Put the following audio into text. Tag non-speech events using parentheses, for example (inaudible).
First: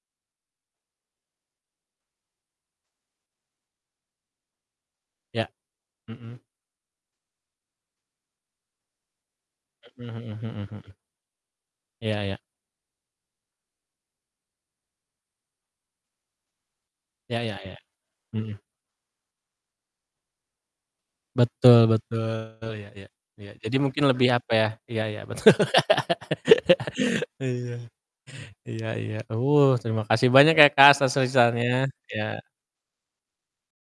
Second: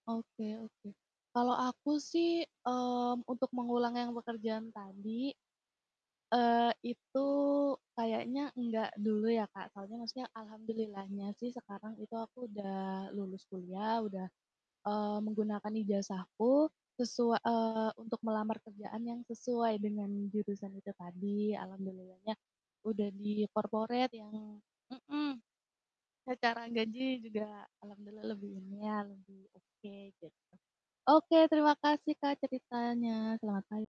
Oke oke. Kalau aku sih, mmm, untuk mengulang yang pekerjaan tadi, Ya. Mhm. eee, itu kayaknya enggak dulu ya, Kak. Soalnya Mhm maksudnya mhm mhm mhm. alhamdulillahnya sih sekarang itu Ya ya. aku udah lulus kuliah, udah, eee, menggunakan ijazahku sesua Ya ya ya. eee, untuk Mhm. melamar kerjaan yang sesuai dengan jurusan itu tadi. Betul Alhamdulillahnya betul. Ya ya, udah di ya. Jadi mungkin corporate lebih apa yang ya iya iya mhm, betul. secara gaji (laughs) juga Iya. alhamdulillah lebih Iya umayan, iya. lebih Uh, oke terima gitu. kasih banyak ya, Kak, atas Oke terima ceritanya. kasih, Kak, Ya. ceritanya. Selamat pag